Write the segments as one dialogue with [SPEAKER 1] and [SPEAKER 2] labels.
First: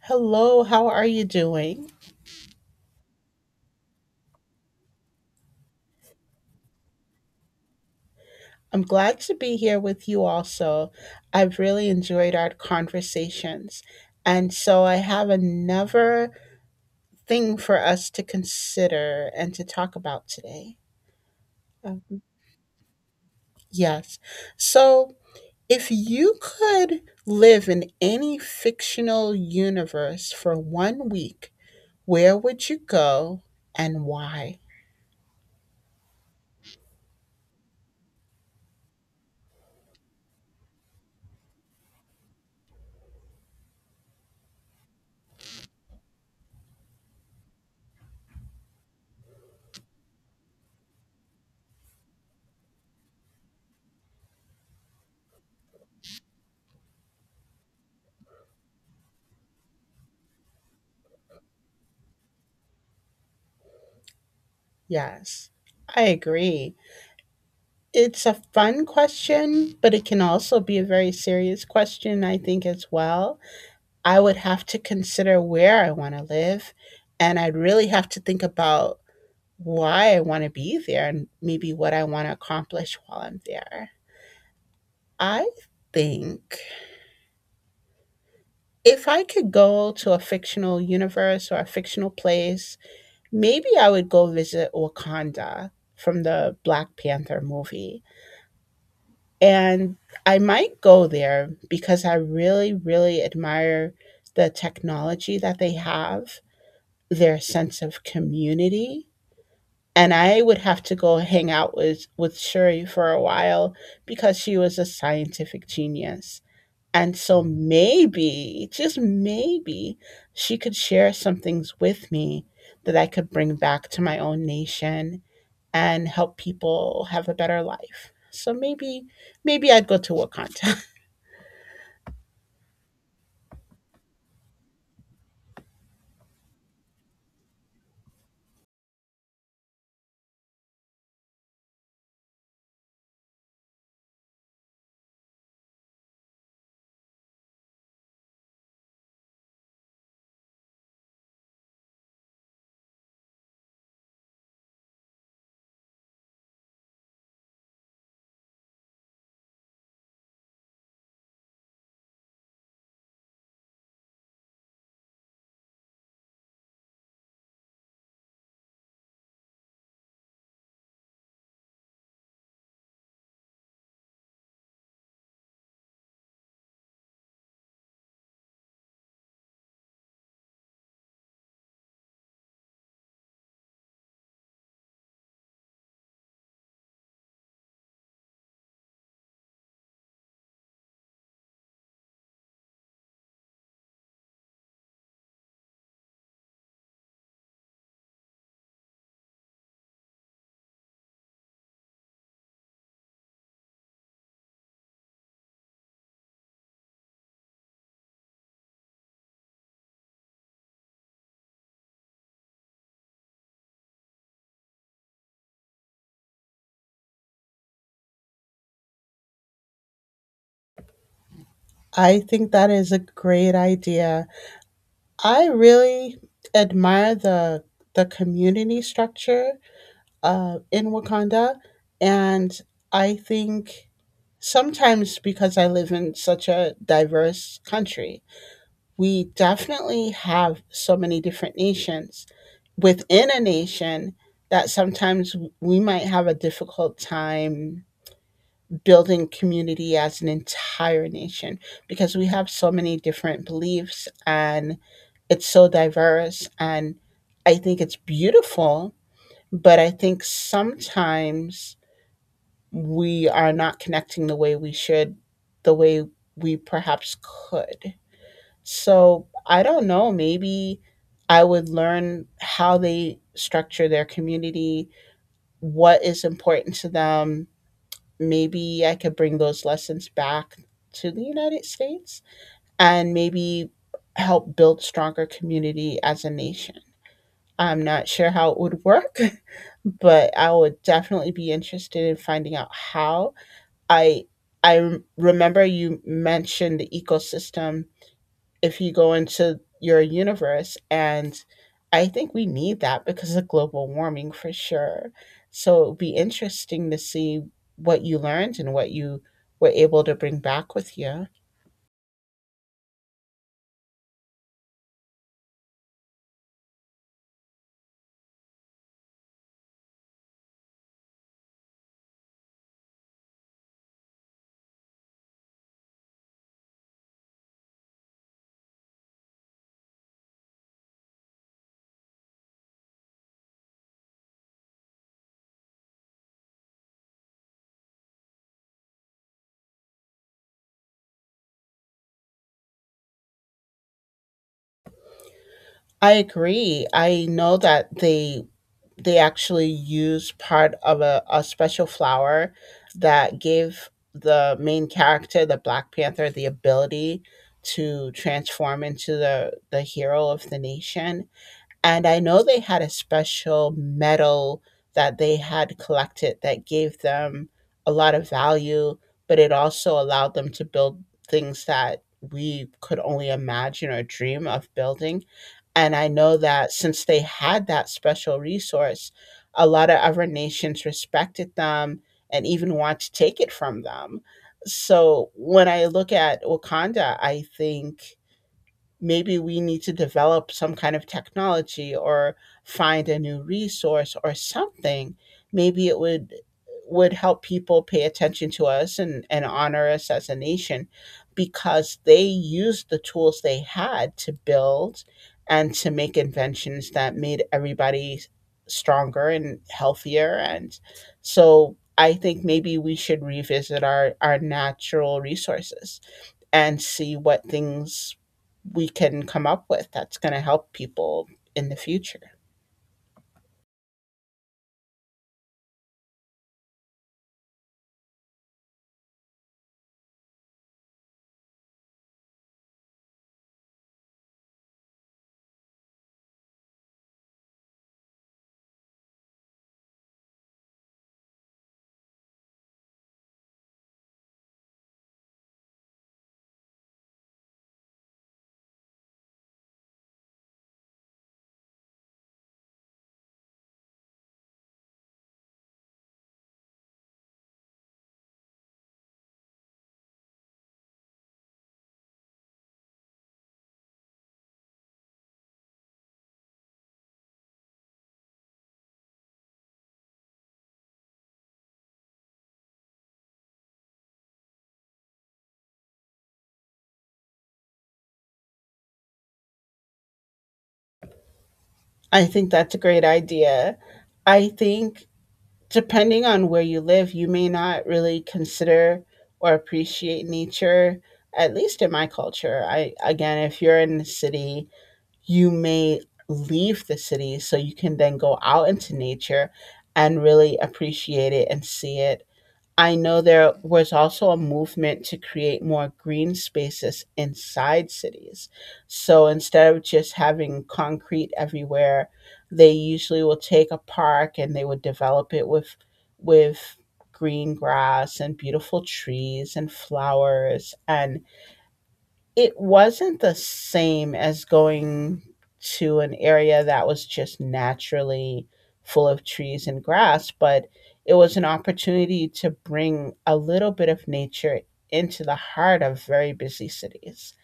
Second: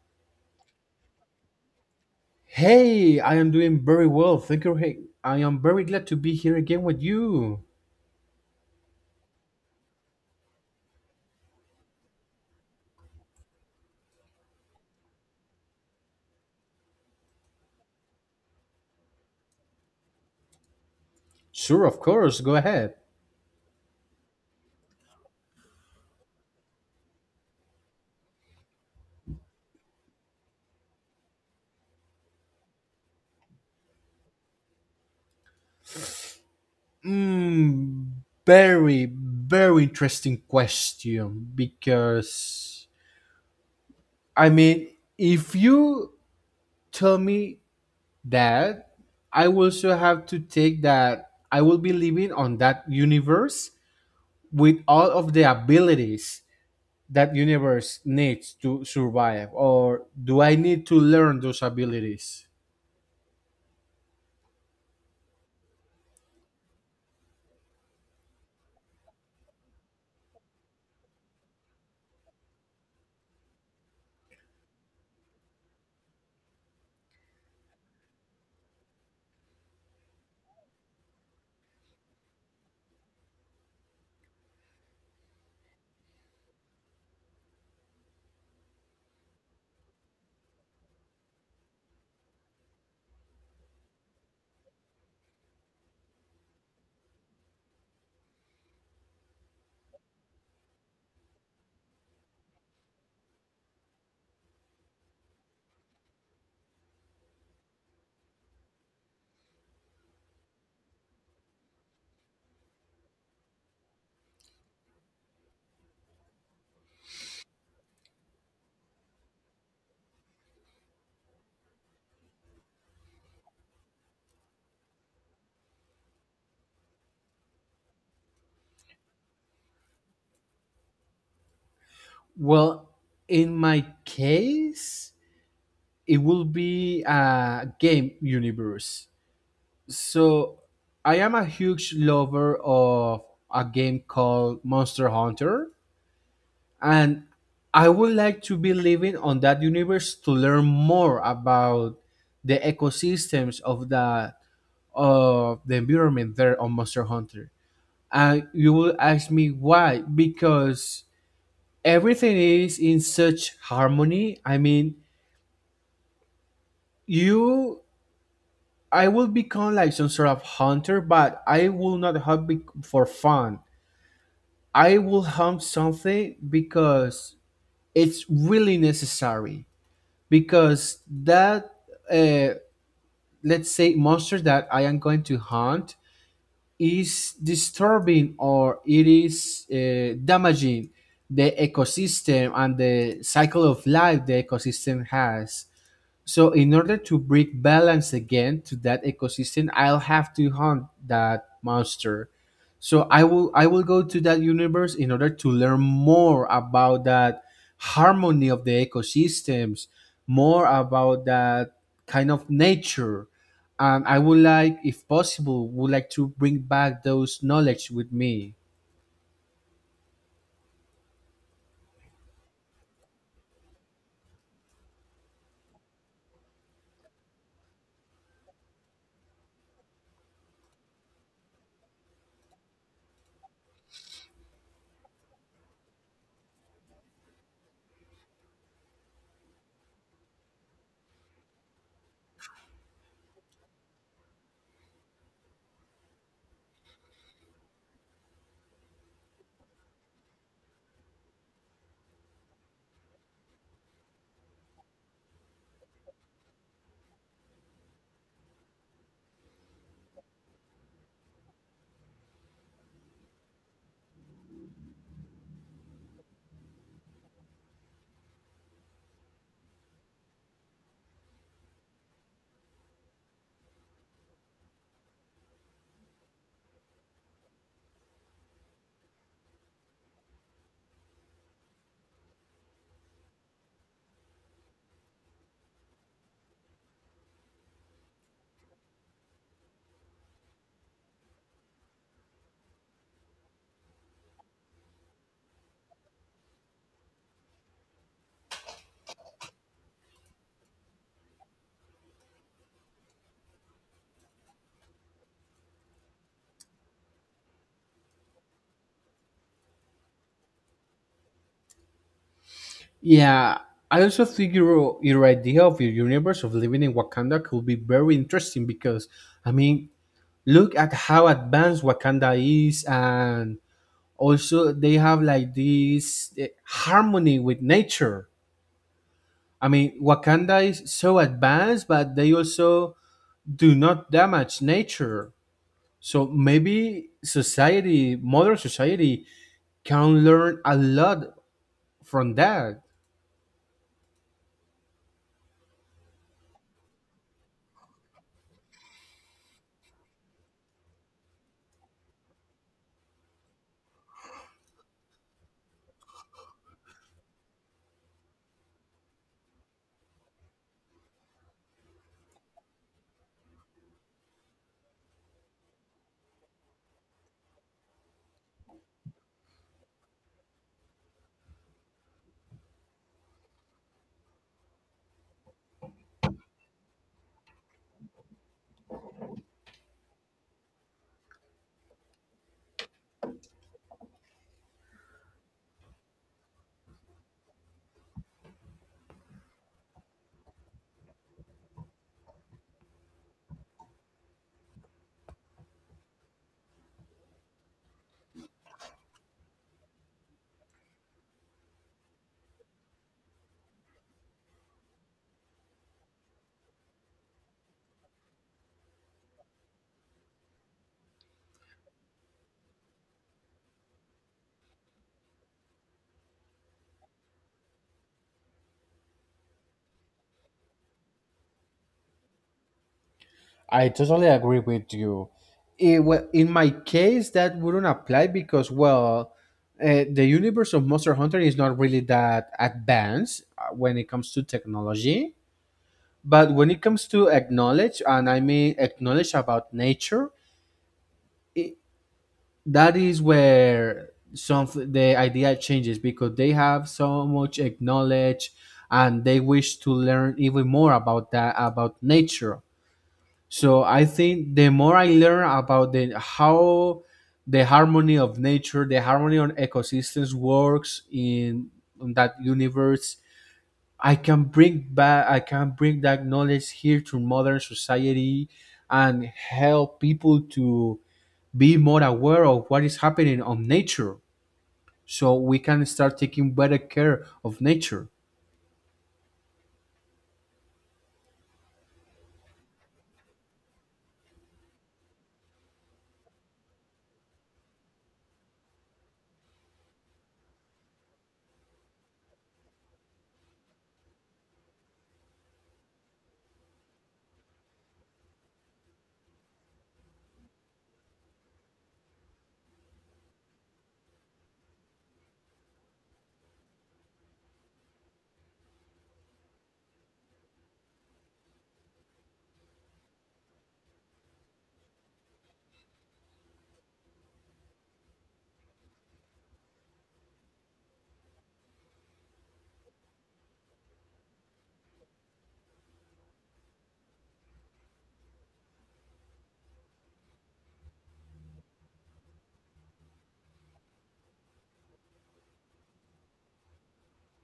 [SPEAKER 1] Hello, how are you doing?
[SPEAKER 2] Hey, I am doing very well. Thank you. Hey, I am very glad to be here again with you.
[SPEAKER 1] I'm glad to be here with you also. I've really enjoyed our conversations. And so I have another thing for us to consider and to talk about today.
[SPEAKER 2] Sure, of
[SPEAKER 1] Um,
[SPEAKER 2] course. Go ahead.
[SPEAKER 1] yes. So if you could live in any fictional universe for one week, where would you go and why?
[SPEAKER 2] Mm, very, very interesting question, because I mean, if you tell me that, I will also have to take that I will be living on that universe with all of the abilities that universe needs to survive, or do I need to learn those abilities?
[SPEAKER 1] Yes, I agree. It's a fun question, but it can also be a very serious question, I think, as well. I would have to consider where I want to live, and I'd really have to think about why I want to be there and maybe what I want to accomplish while I'm there. I think if I could go to a fictional universe or a fictional place, maybe I would go visit Wakanda from the Black Panther movie. And I might go there because I really, really admire the technology that they have, their sense of community. And I would have to go hang out with Shuri for a while because she was a scientific genius. And so maybe, just maybe, she could share some things with me that I could bring back to my own nation and help people have a better life. So maybe, maybe I'd go to Wakanda.
[SPEAKER 2] Well, in my case, it will be a game universe. So I am a huge lover of a game called Monster Hunter, and I would like to be living on that universe to learn more about the ecosystems of the environment there on Monster Hunter. And you will ask me why? Because everything is in such harmony. I mean, you I will become like some sort of hunter, but I will not for fun. I will hunt something because it's really necessary, because that, uh, let's say, monster that I am going to hunt is disturbing, or it is damaging the ecosystem and the cycle of life the ecosystem has. So in order to bring balance again to that ecosystem, I'll have to hunt that monster. So I will go to that universe in order to learn more about that harmony of the ecosystems, more about that kind of nature. And I would like, if possible, would like to bring back those knowledge with me.
[SPEAKER 1] I think that is a great idea. I really admire the community structure in Wakanda, and I think sometimes because I live in such a diverse country, we definitely have so many different nations within a nation that sometimes we might have a difficult time building community as an entire nation, because we have so many different beliefs and it's so diverse, and I think it's beautiful, but I think sometimes we are not connecting the way we should, the way we perhaps could. So I don't know, maybe I would learn how they structure their community, what is important to them. Maybe I could bring those lessons back to the United States and maybe help build stronger community as a nation. I'm not sure how it would work, but I would definitely be interested in finding out how. I I remember you mentioned the ecosystem if you go into your universe. And I think we need that because of global warming for sure. So it'll be interesting to see what you learned and what you were able to bring back with you.
[SPEAKER 2] Yeah, I also think your idea of your universe of living in Wakanda could be very interesting, because I mean, look at how advanced Wakanda is, and also they have like this harmony with nature. I mean, Wakanda is so advanced, but they also do not damage nature. So maybe society, modern society, can learn a lot from that.
[SPEAKER 1] I agree. I know that they actually used part of a special flower that gave the main character, the Black Panther, the ability to transform into the hero of the nation. And I know they had a special medal that they had collected that gave them a lot of value, but it also allowed them to build things that we could only imagine or dream of building. And I know that since they had that special resource, a lot of other nations respected them and even want to take it from them. So when I look at Wakanda, I think maybe we need to develop some kind of technology or find a new resource or something. Maybe it would help people pay attention to us, and honor us as a nation, because they used the tools they had to build and to make inventions that made everybody stronger and healthier. And so I think maybe we should revisit our natural resources and see what things we can come up with that's going to help people in the future.
[SPEAKER 2] I totally agree with you. Well, in my case, that wouldn't apply because, well, the universe of Monster Hunter is not really that advanced when it comes to technology. But when it comes to acknowledge, and I mean acknowledge about nature, it, that is where some the idea changes, because they have so much acknowledge, and they wish to learn even more about that, about nature. So I think the more I learn about the how the harmony of nature, the harmony on ecosystems works in that universe, I can bring that knowledge here to modern society and help people to be more aware of what is happening on nature. So we can start taking better care of nature.
[SPEAKER 1] I think that's a great idea. I think, depending on where you live, you may not really consider or appreciate nature, at least in my culture. I, again, if you're in the city, you may leave the city so you can then go out into nature and really appreciate it and see it. I know there was also a movement to create more green spaces inside cities. So instead of just having concrete everywhere, they usually will take a park and they would develop it with green grass and beautiful trees and flowers, and it wasn't the same as going to an area that was just naturally full of trees and grass, but it was an opportunity to bring a little bit of nature into the heart of very busy cities.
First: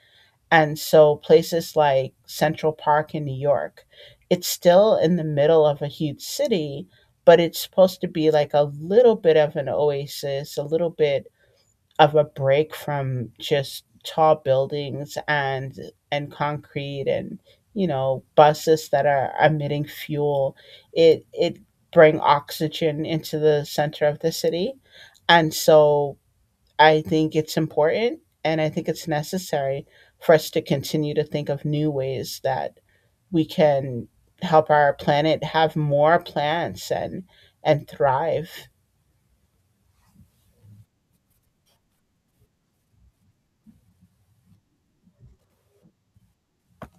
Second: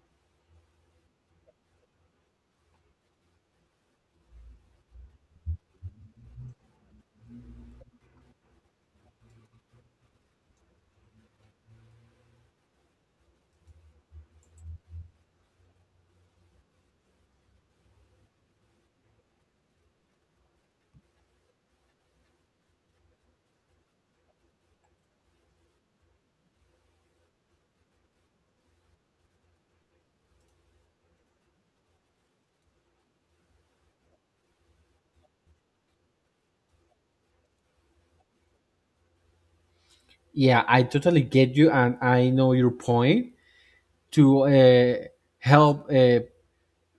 [SPEAKER 1] And so places like Central Park in New York, it's still in the middle of a huge city, but it's supposed to be like a little bit of an oasis, a little bit of a break from just tall buildings and concrete and buses that are emitting fuel. It bring oxygen into the center of the city. And so I think it's important, and I think it's necessary for us to continue to think of new ways that we can help our planet have more plants and thrive.
[SPEAKER 2] Yeah, I totally get you, and I know your point to help uh,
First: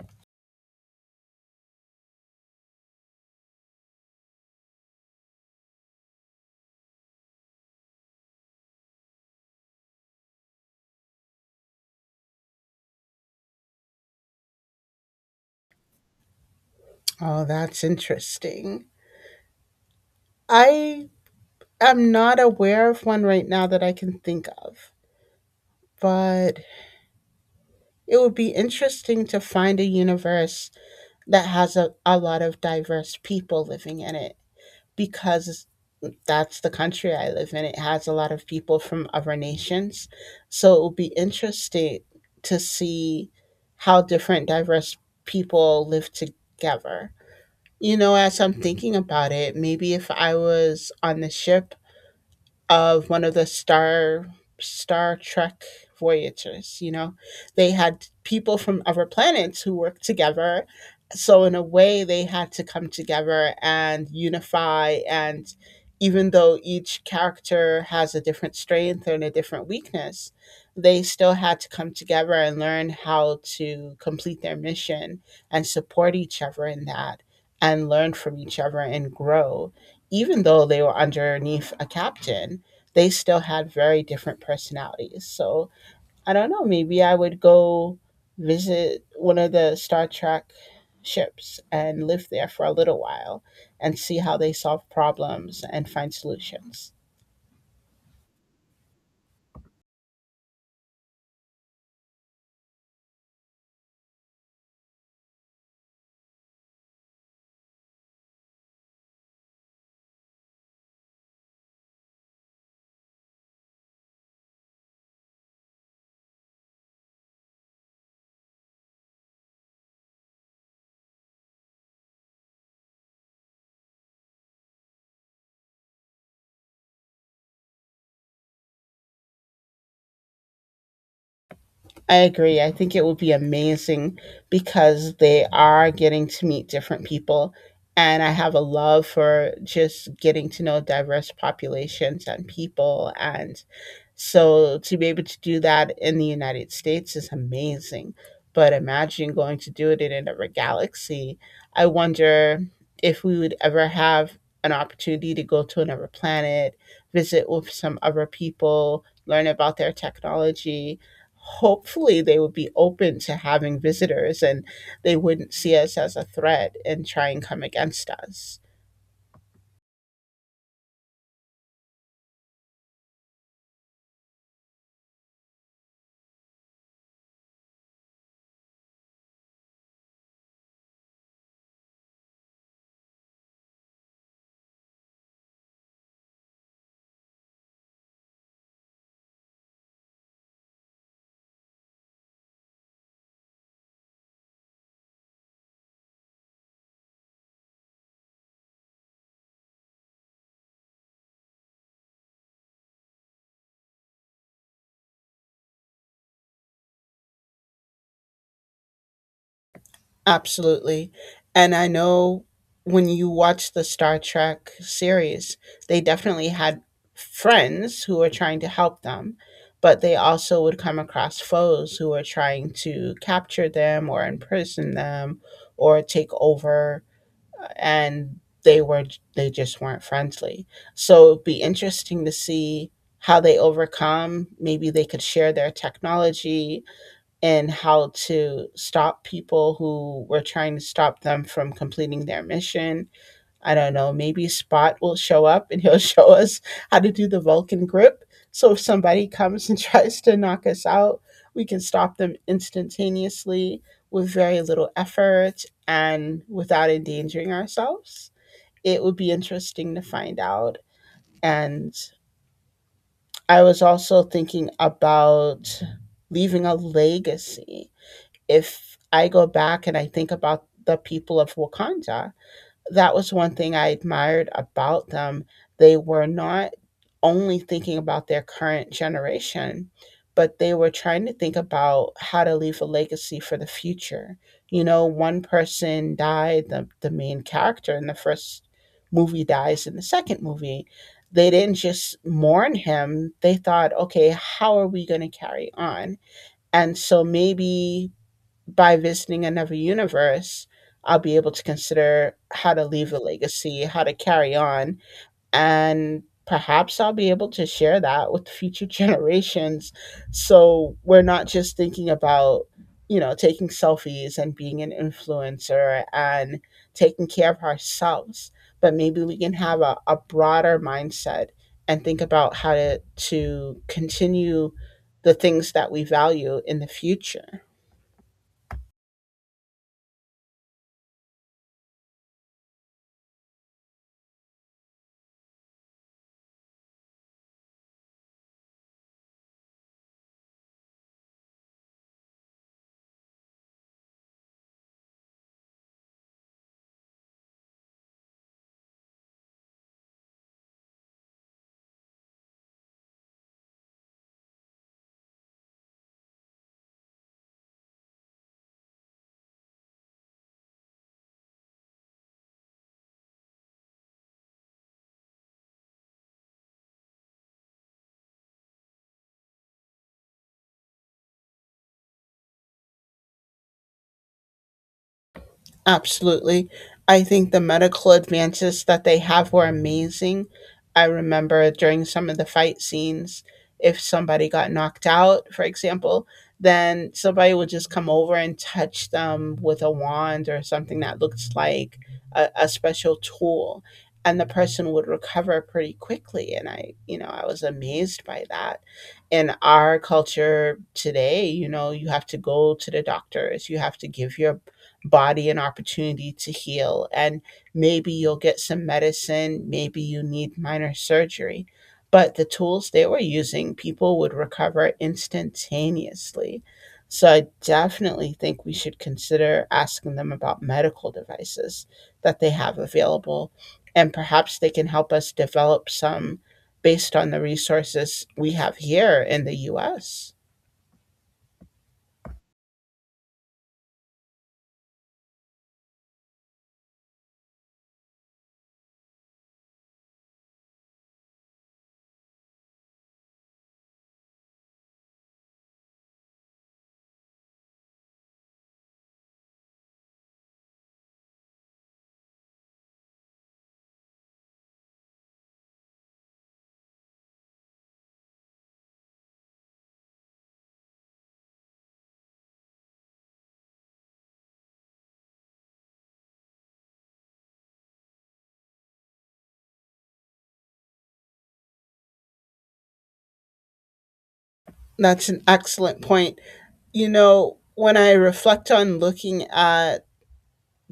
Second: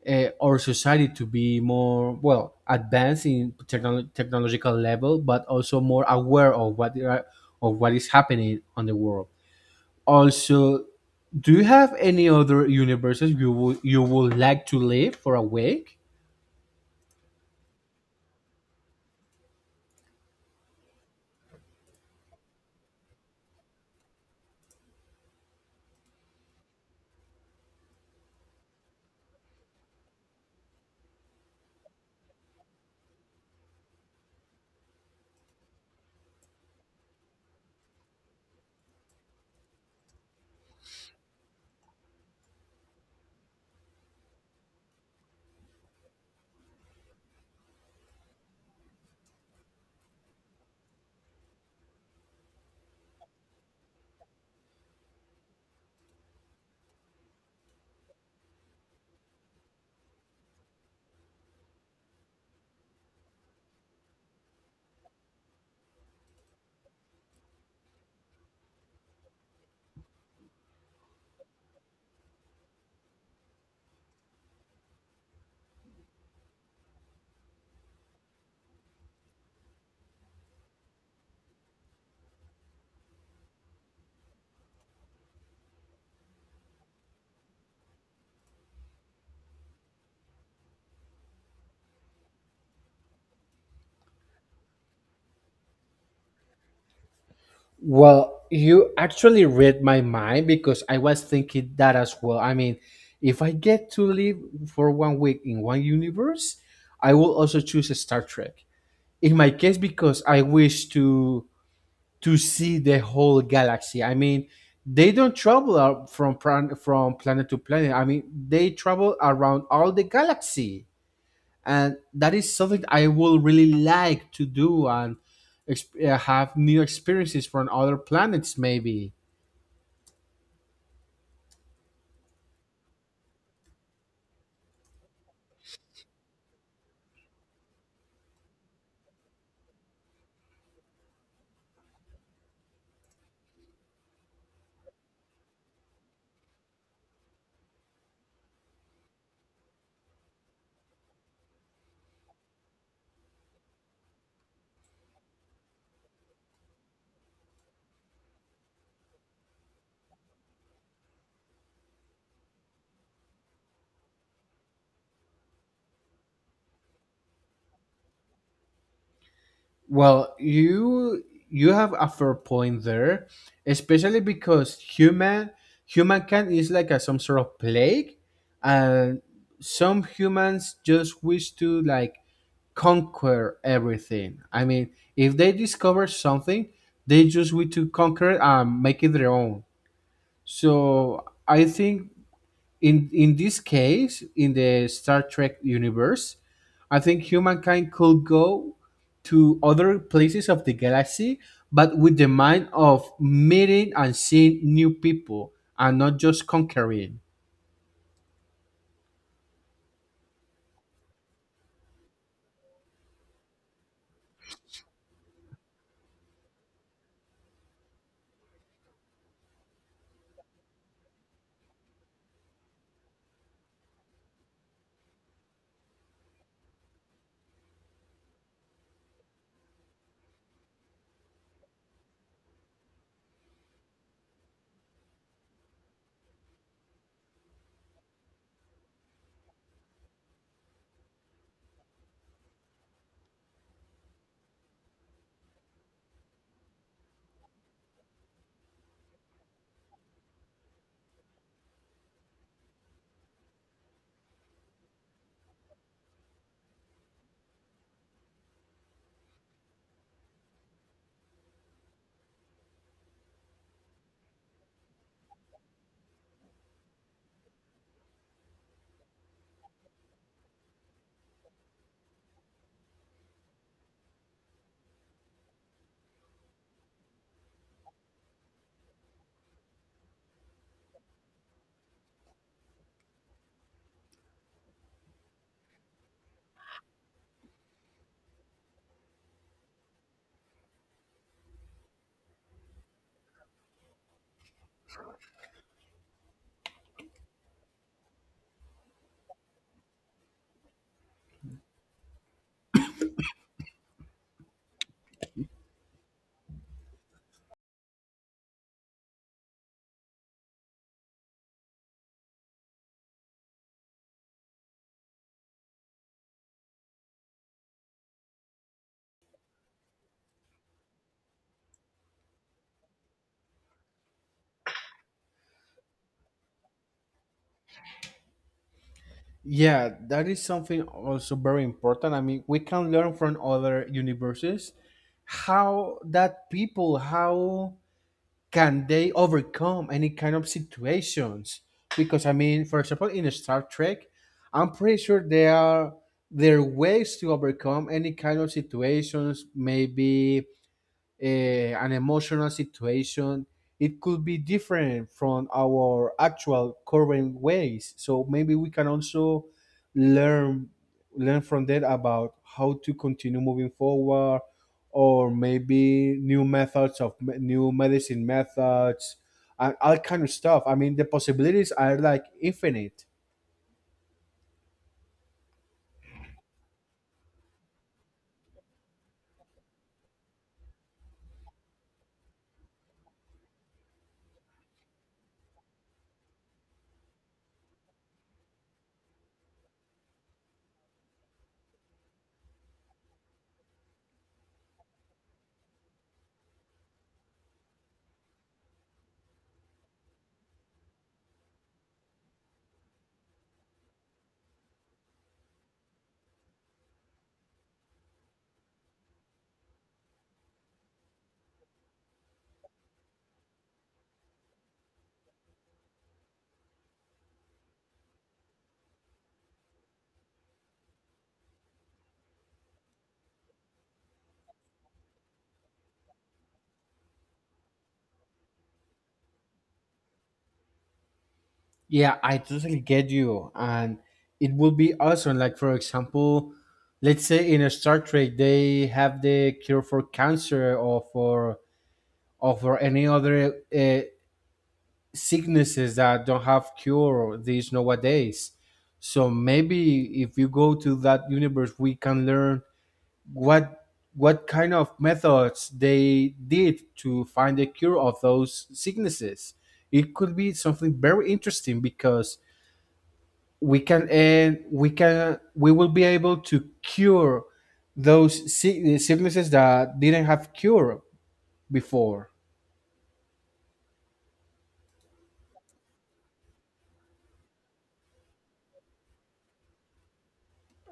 [SPEAKER 2] uh, our society to be more well advanced in technological level, but also more aware of what they are, of what is happening on the world. Also, do you have any other universes you would like to live for a week?
[SPEAKER 1] Oh, that's interesting. I I'm not aware of one right now that I can think of, but it would be interesting to find a universe that has a lot of diverse people living in it, because that's the country I live in. It has a lot of people from other nations. So it would be interesting to see how different diverse people live together. You know, as I'm thinking about it, maybe if I was on the ship of one of the Star Trek voyages. You know, they had people from other planets who worked together. So in a way, they had to come together and unify. And even though each character has a different strength and a different weakness, they still had to come together and learn how to complete their mission and support each other in that, and learn from each other and grow. Even though they were underneath a captain, they still had very different personalities. So I don't know, maybe I would go visit one of the Star Trek ships and live there for a little while and see how they solve problems and find solutions.
[SPEAKER 2] Well, you actually read my mind, because I was thinking that as well. I mean, if I get to live for one week in one universe, I will also choose Star Trek. In my case, because I wish to see the whole galaxy. I mean, they don't travel out from planet to planet. I mean, they travel around all the galaxy, and that is something I will really like to do, and have new experiences from other planets. Maybe.
[SPEAKER 1] I agree. I think it would be amazing because they are getting to meet different people. And I have a love for just getting to know diverse populations and people. And so to be able to do that in the United States is amazing. But imagine going to do it in another galaxy. I wonder if we would ever have an opportunity to go to another planet, visit with some other people, learn about their technology. Hopefully they would be open to having visitors, and they wouldn't see us as a threat and try and come against us.
[SPEAKER 2] Well, you have a fair point there, especially because humankind is like some sort of plague, and some humans just wish to like conquer everything. I mean, if they discover something, they just want to conquer it and make it their own. So I think in this case, in the Star Trek universe, I think humankind could go to other places of the galaxy, but with the mind of meeting and seeing new people, and not just conquering.
[SPEAKER 1] Absolutely. And I know, when you watch the Star Trek series, they definitely had friends who were trying to help them, but they also would come across foes who were trying to capture them or imprison them or take over, and they were they just weren't friendly. So it'd be interesting to see how they overcome. Maybe they could share their technology and how to stop people who were trying to stop them from completing their mission. I don't know, maybe Spot will show up and he'll show us how to do the Vulcan grip. So if somebody comes and tries to knock us out, we can stop them instantaneously with very little effort and without endangering ourselves. It would be interesting to find out. And I was also thinking about leaving a legacy. If I go back and I think about the people of Wakanda, that was one thing I admired about them. They were not only thinking about their current generation, but they were trying to think about how to leave a legacy for the future. You know, one person died, the main character in the first movie dies in the second movie. They didn't just mourn him, they thought, okay, how are we going to carry on? And so maybe by visiting another universe, I'll be able to consider how to leave a legacy, how to carry on, and perhaps I'll be able to share that with future generations. So we're not just thinking about taking selfies and being an influencer and taking care of ourselves, but maybe we can have a broader mindset and think about how to continue the things that we value in the future.
[SPEAKER 2] Yeah, that is something also very important. I mean, we can learn from other universes how that people how can they overcome any kind of situations? Because I mean, for example, in Star Trek, I'm pretty sure there are ways to overcome any kind of situations, maybe an emotional situation. It could be different from our actual current ways, so maybe we can also learn learn from that about how to continue moving forward, or maybe new methods of new medicine methods and all kind of stuff. I mean, the possibilities are like infinite.
[SPEAKER 1] Absolutely. I think the medical advances that they have were amazing. I remember during some of the fight scenes, if somebody got knocked out, for example, then somebody would just come over and touch them with a wand or something that looks like a special tool. And the person would recover pretty quickly. And I was amazed by that. In our culture today, you have to go to the doctors, you have to give your body an opportunity to heal. And maybe you'll get some medicine, maybe you need minor surgery. But the tools they were using, people would recover instantaneously. So I definitely think we should consider asking them about medical devices that they have available. And perhaps they can help us develop some based on the resources we have here in the US.
[SPEAKER 2] Yeah, I totally get you. And it would be awesome. Like, for example, let's say in a Star Trek, they have the cure for cancer, or for any other sicknesses that don't have cure these nowadays. So maybe if you go to that universe, we can learn what what kind of methods they did to find a cure of those sicknesses. It could be something very interesting, because we can and we can we will be able to cure those sicknesses that didn't have cure before.
[SPEAKER 1] That's an excellent point. When I reflect on looking at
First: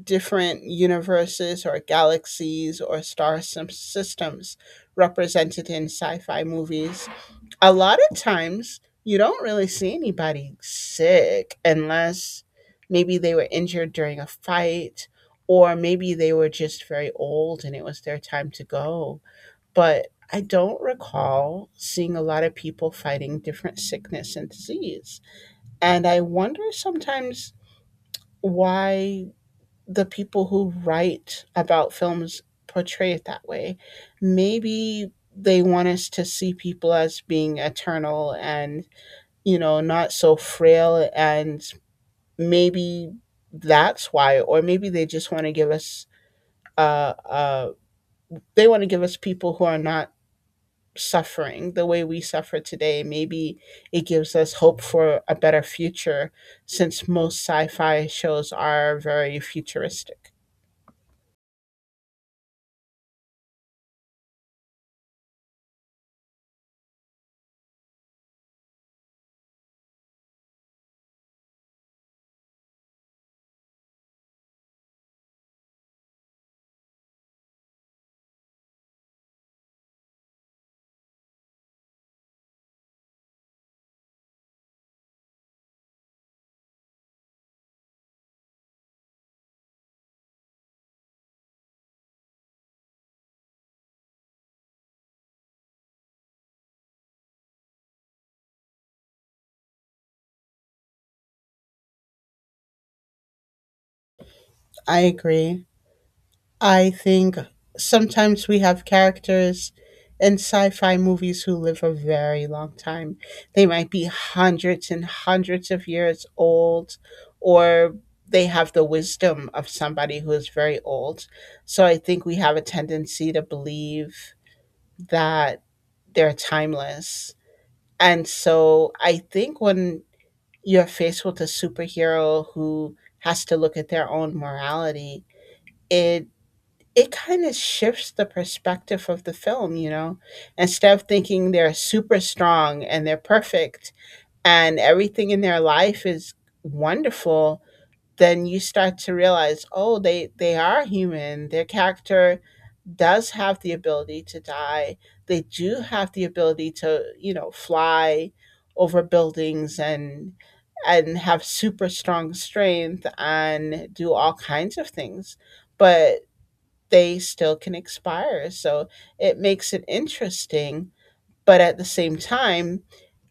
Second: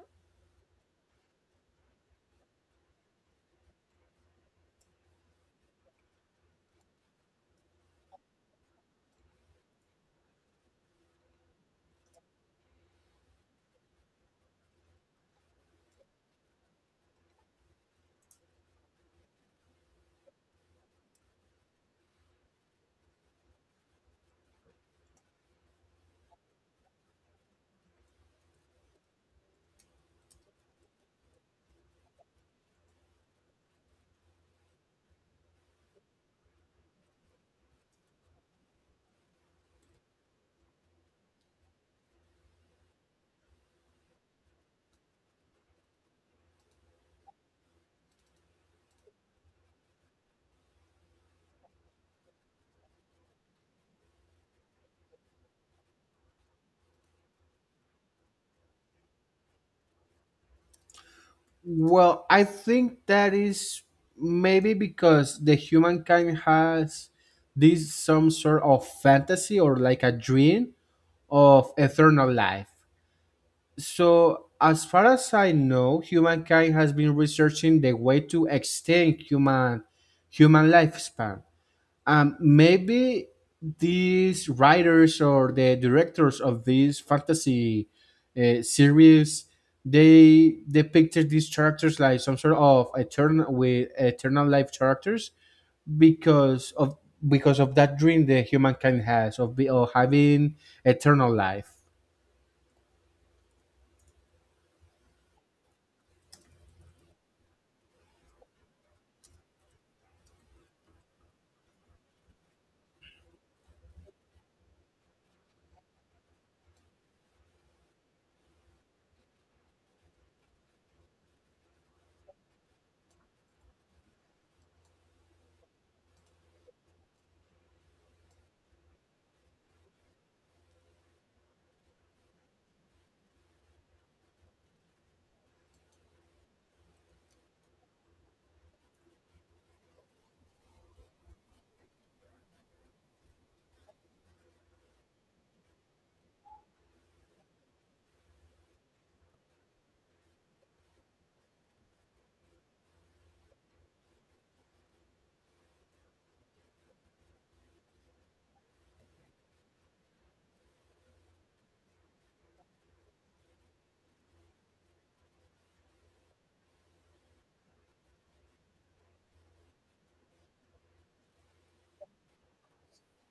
[SPEAKER 1] different universes or galaxies or systems represented in sci fi movies, a lot of times you don't really see anybody sick unless maybe they were injured during a fight, or maybe they were just very old and it was their time to go. But I don't recall seeing a lot of people fighting different sickness and disease. And I wonder sometimes why the people who write about films portray it that way. Maybe they want us to see people as being eternal and, not so frail. And maybe that's why, or maybe they just want to give us, uh, uh, they want to give us people who are not suffering the way we suffer today. Maybe it gives us hope for a better future, since most sci fi shows are very futuristic.
[SPEAKER 2] Well, I think that is maybe because the humankind has this, some sort of fantasy, or like a dream of eternal life. So as far as I know, humankind has been researching the way to extend human lifespan. Maybe these writers or the directors of these fantasy series, they depicted these characters like some sort of eternal, with eternal life characters, because of that dream that humankind has of, of having eternal life.
[SPEAKER 1] I agree. I think sometimes we have characters in sci fi movies who live a very long time. They might be hundreds and hundreds of years old, or they have the wisdom of somebody who is very old. So I think we have a tendency to believe that they're timeless. And so I think when you're faced with a superhero who has to look at their own morality, it it kind of shifts the perspective of the film. Instead of thinking they're super strong and they're perfect and everything in their life is wonderful, then you start to realize, oh, they are human. Their character does have the ability to die. They do have the ability to, fly over buildings and have super strong strength and do all kinds of things, but they still can expire. So it makes it interesting, but at the same time,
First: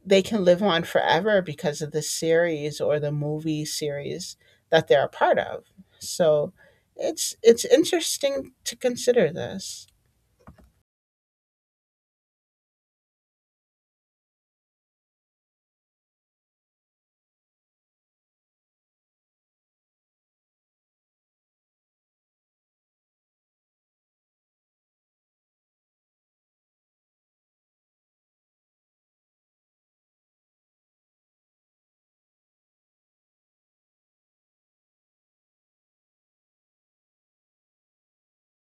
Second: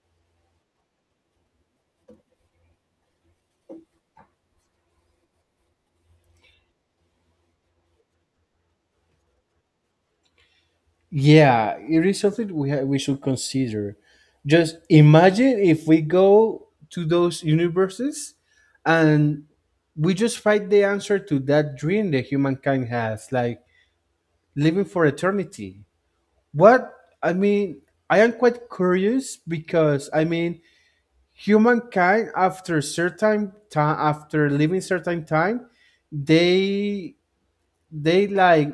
[SPEAKER 1] they can live on forever because of the series or the movie series that they're a part of. So it's interesting to consider this.
[SPEAKER 2] Yeah, it is something we should consider. Just imagine if we go to those universes and we just find the answer to that dream that humankind has, like living for eternity. What I mean, I am quite curious, because I mean, humankind after certain time, after living certain time, they they like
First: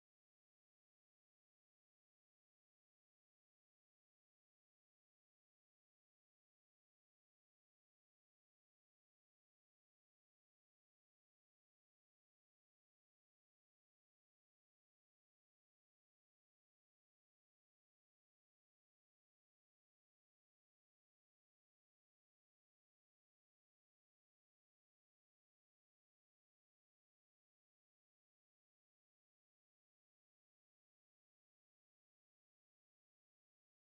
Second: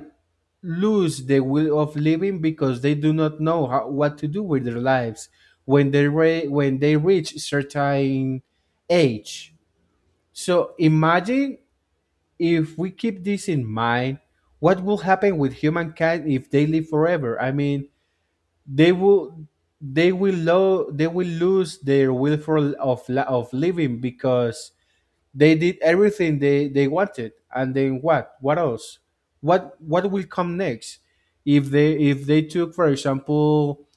[SPEAKER 2] lose the will of living, because they do not know how, what to do with their lives when when they reach certain age. So imagine, if we keep this in mind, what will happen with humankind if they live forever? I mean, they will they will lose their will of living, because they did everything they wanted, and then what? What else? What will come next? If they took, for example,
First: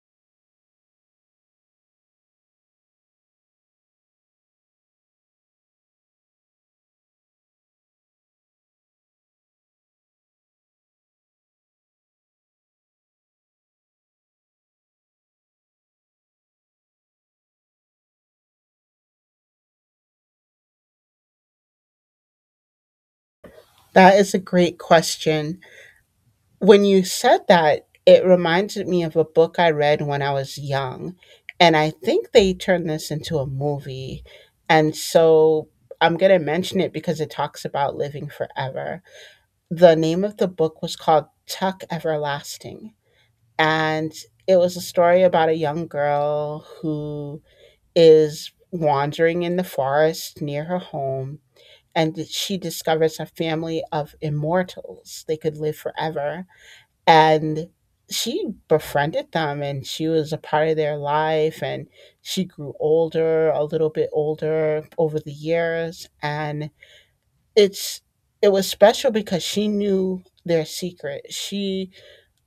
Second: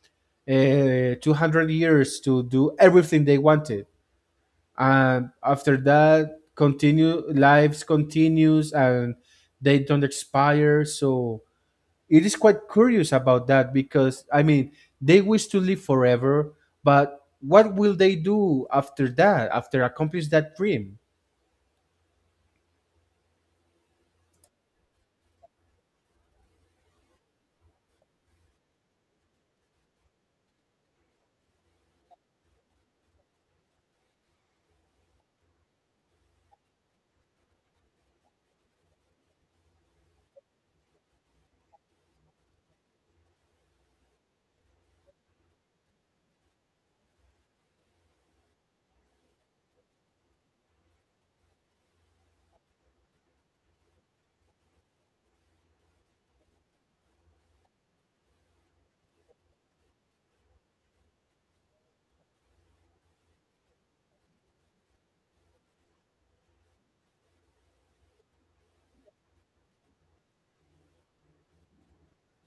[SPEAKER 2] 200 years to do everything they wanted, and after that, continue, lives continues, and they don't expire. So it is quite curious about that, because I mean, they wish to live forever, but what will they do after that? After accomplish that dream?
[SPEAKER 1] That is a great question. When you said that, it reminded me of a book I read when I was young, and I think they turned this into a movie. And so I'm going to mention it because it talks about living forever. The name of the book was called Tuck Everlasting. And it was a story about a young girl who is wandering in the forest near her home, and she discovers a family of immortals. They could live forever, and she befriended them and she was a part of their life. And she grew older a little bit older over the years. And it's it was special because she knew their secret. She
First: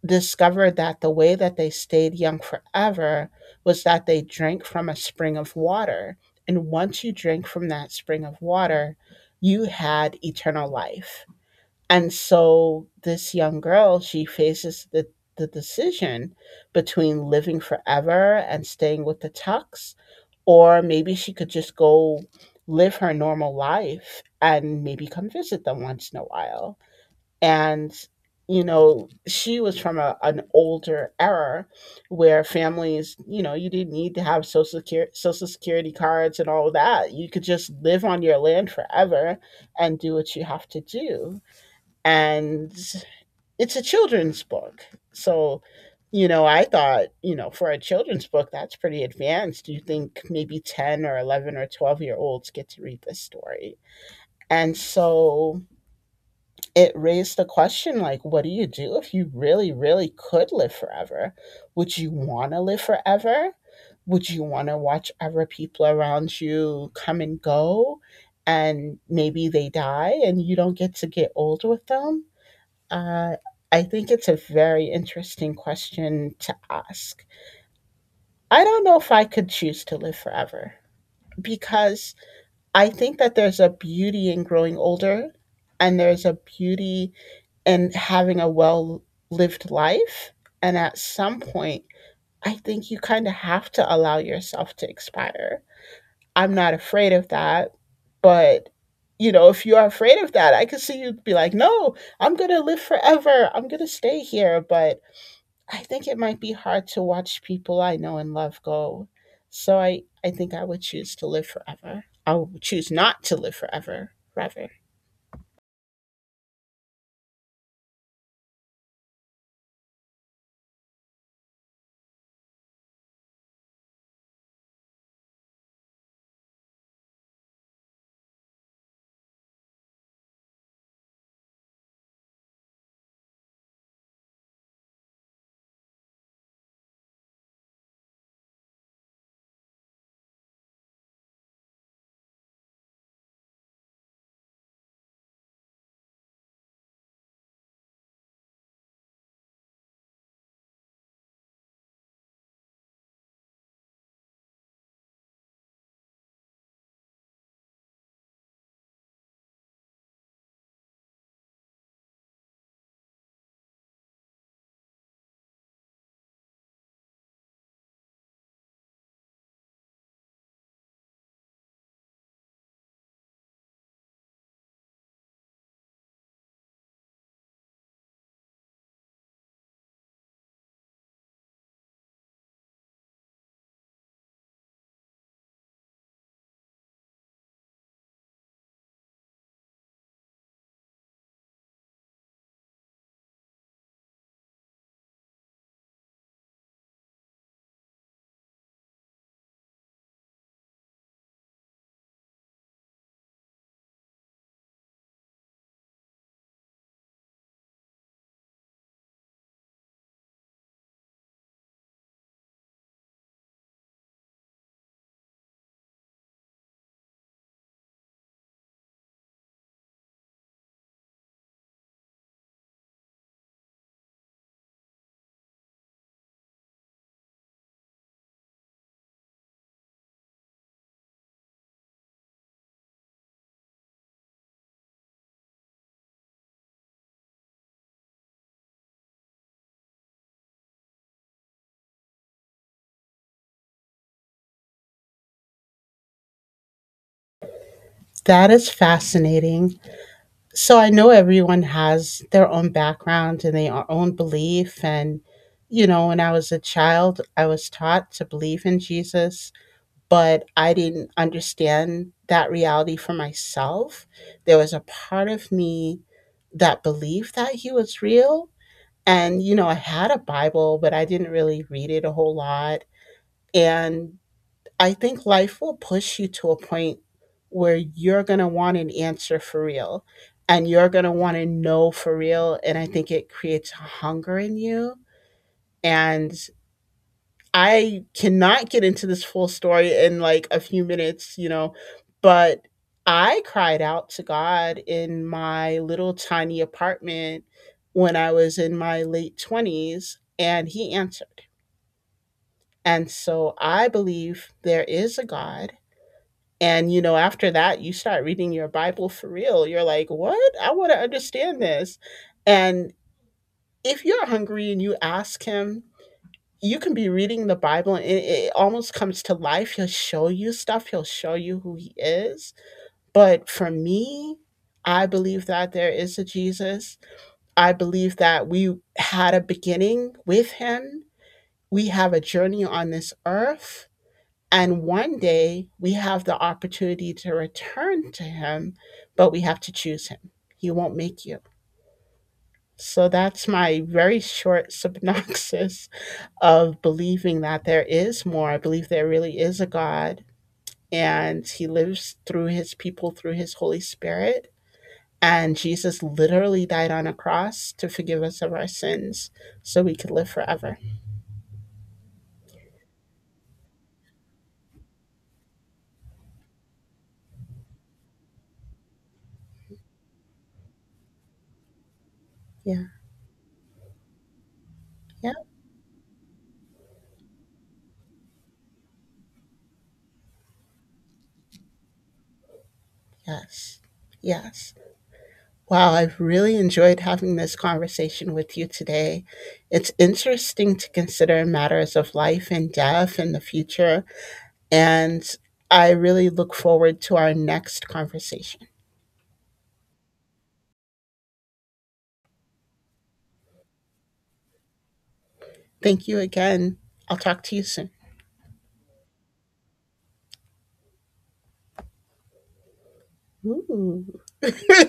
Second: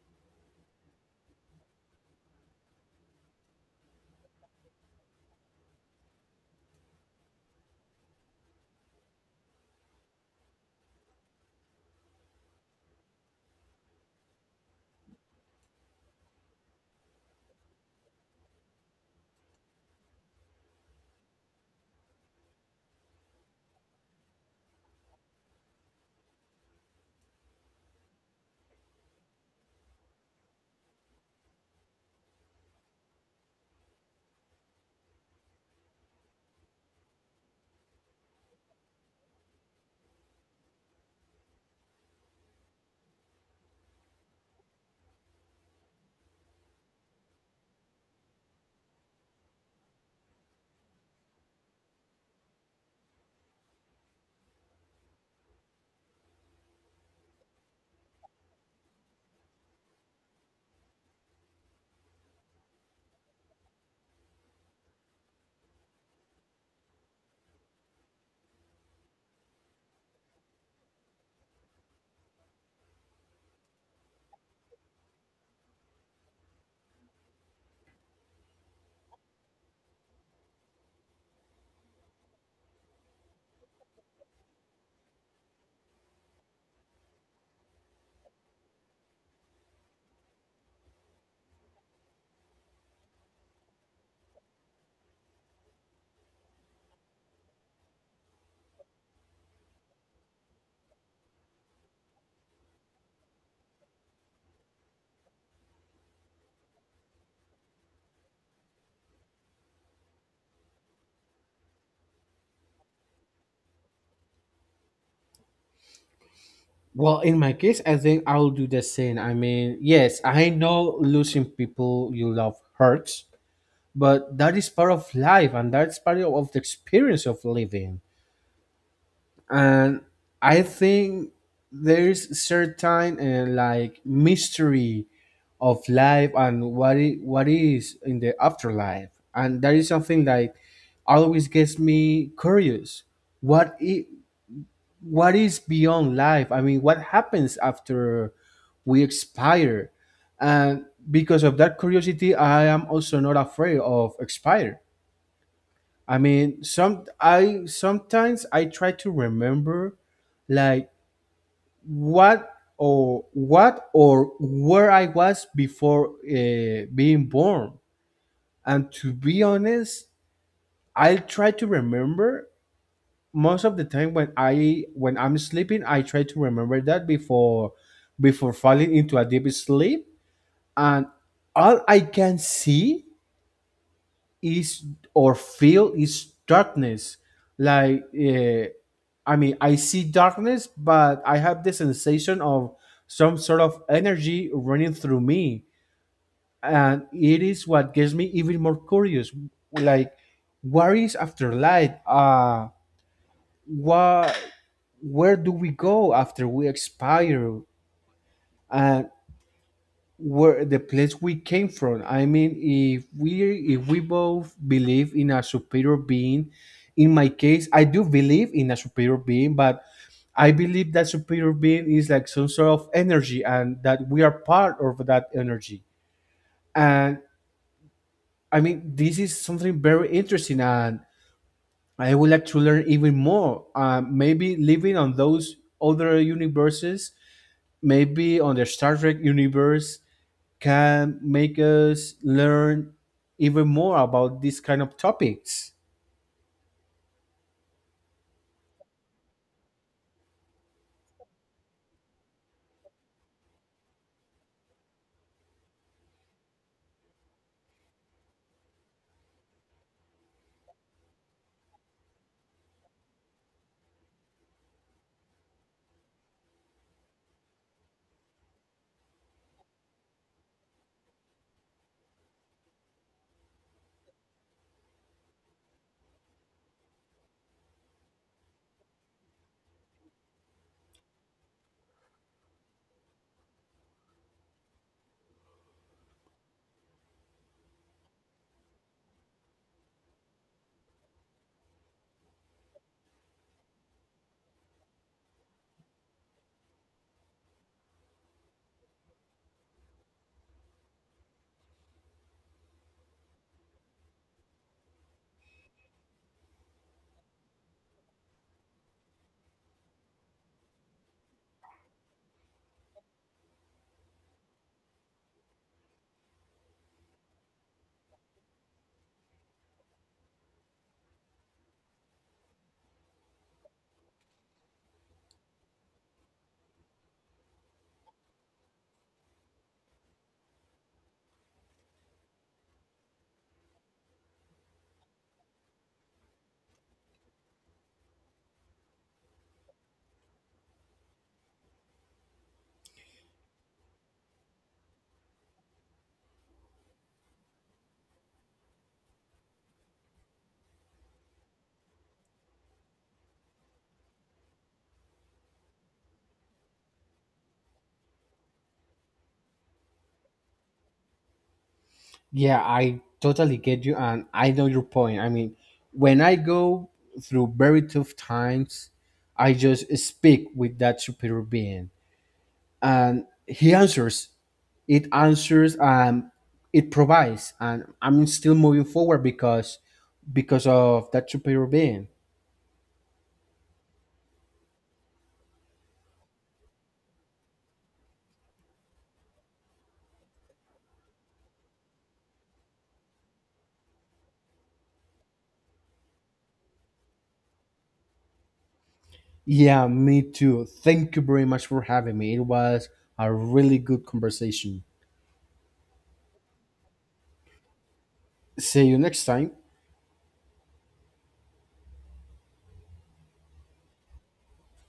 [SPEAKER 1] discovered that the way that they stayed young forever was that they drank from a spring of water. And once you drank from that spring of water, you had eternal life. And so this young girl, she faces the decision between living forever and staying with the Tux, or maybe she could just go live her normal life and maybe come visit them once in a while. And she was from an older era where families, you didn't need to have social security cards and all that. You could just live on your land forever and do what you have to do. And it's a children's book, so I thought for a children's book that's pretty advanced. Do you think maybe 10 or 11 or 12-year-olds get to read this story? And so it raised the question, like, what do you do if you really could live forever? Would you want to live forever? Would you want to watch other people around you come and go, and maybe they die and you don't get to get old with them? uh, I think it's a very interesting question to ask. I don't know if I could choose to live forever, because I think that there's a beauty in growing older, and there's a beauty and having a well lived life. And at some point, I think you kind of have to allow yourself to expire. I'm not afraid of that, but if you are afraid of that, I could see you be like, "No, I'm going to live forever. I'm going to stay here." But I think it might be hard to watch people I know and love go. So I think I would choose to live forever. I would choose not to live forever, rather.
[SPEAKER 2] Well, in my case, I think I'll do the same. I mean, yes, I know losing people you love hurts, but that is part of life and that's part of the experience of living. And I think there's certain, like, mystery of life and what is in the afterlife. And that is something that always gets me curious. What if, what is beyond life? I mean, what happens after we expire? And because of that curiosity, I am also not afraid of expire. I mean, sometimes I try to remember, like, what or where I was before being born. And to be honest, I try to remember most of the time when I when I'm sleeping. I try to remember that before falling into a deep sleep. And all I can see is or feel is darkness. Like, I mean, I see darkness, but I have the sensation of some sort of energy running through me, and it is what gets me even more curious. Like, what is after light? What? Where do we go after we expire? And where the place we came from. I mean, if we both believe in a superior being, in my case, I do believe in a superior being. But I believe that superior being is like some sort of energy, and that we are part of that energy. And I mean, this is something very interesting, and I would like to learn even more. Maybe living on those other universes, maybe on the Star Trek universe, can make us learn even more about these kind of topics.
[SPEAKER 1] That is fascinating. So I know everyone has their own background and their own belief. And, when I was a child, I was taught to believe in Jesus, but I didn't understand that reality for myself. There was a part of me that believed that he was real. And, I had a Bible, but I didn't really read it a whole lot. And I think life will push you to a point where you're going to want an answer for real, and you're going to want to know for real. And I think it creates a hunger in you. And I cannot get into this full story in like a few minutes, but I cried out to God in my little tiny apartment when I was in my late 20s, and he answered. And so I believe there is a God. And, after that, you start reading your Bible for real. You're like, what? I want to understand this. And if you're hungry and you ask him, you can be reading the Bible and it almost comes to life. He'll show you stuff, he'll show you who he is. But for me, I believe that there is a Jesus. I believe that we had a beginning with him. We have a journey on this earth, and one day we have the opportunity to return to him, but we have to choose him. He won't make you. So that's my very short synopsis of believing that there is more. I believe there really is a God, and he lives through his people through his Holy Spirit. And Jesus literally died on a cross to forgive us of our sins so we could live forever.
[SPEAKER 2] Yeah, I totally get you, and I know your point. I mean, when I go through very tough times, I just speak with that superior being,
[SPEAKER 1] Yeah.
[SPEAKER 2] and he answers. It
[SPEAKER 1] Yeah.
[SPEAKER 2] answers, and it provides, and I'm still moving forward, because of that superior being.
[SPEAKER 1] Yes. Yes. Wow, I've really enjoyed having this conversation with you today. It's interesting to consider matters of life and death in the future, and I really look forward to our next conversation.
[SPEAKER 2] Yeah, me too. Thank you very much for having me. It was a really good conversation.
[SPEAKER 1] Thank you again. I'll talk to you soon.
[SPEAKER 2] See you next time.
[SPEAKER 1] Ooh.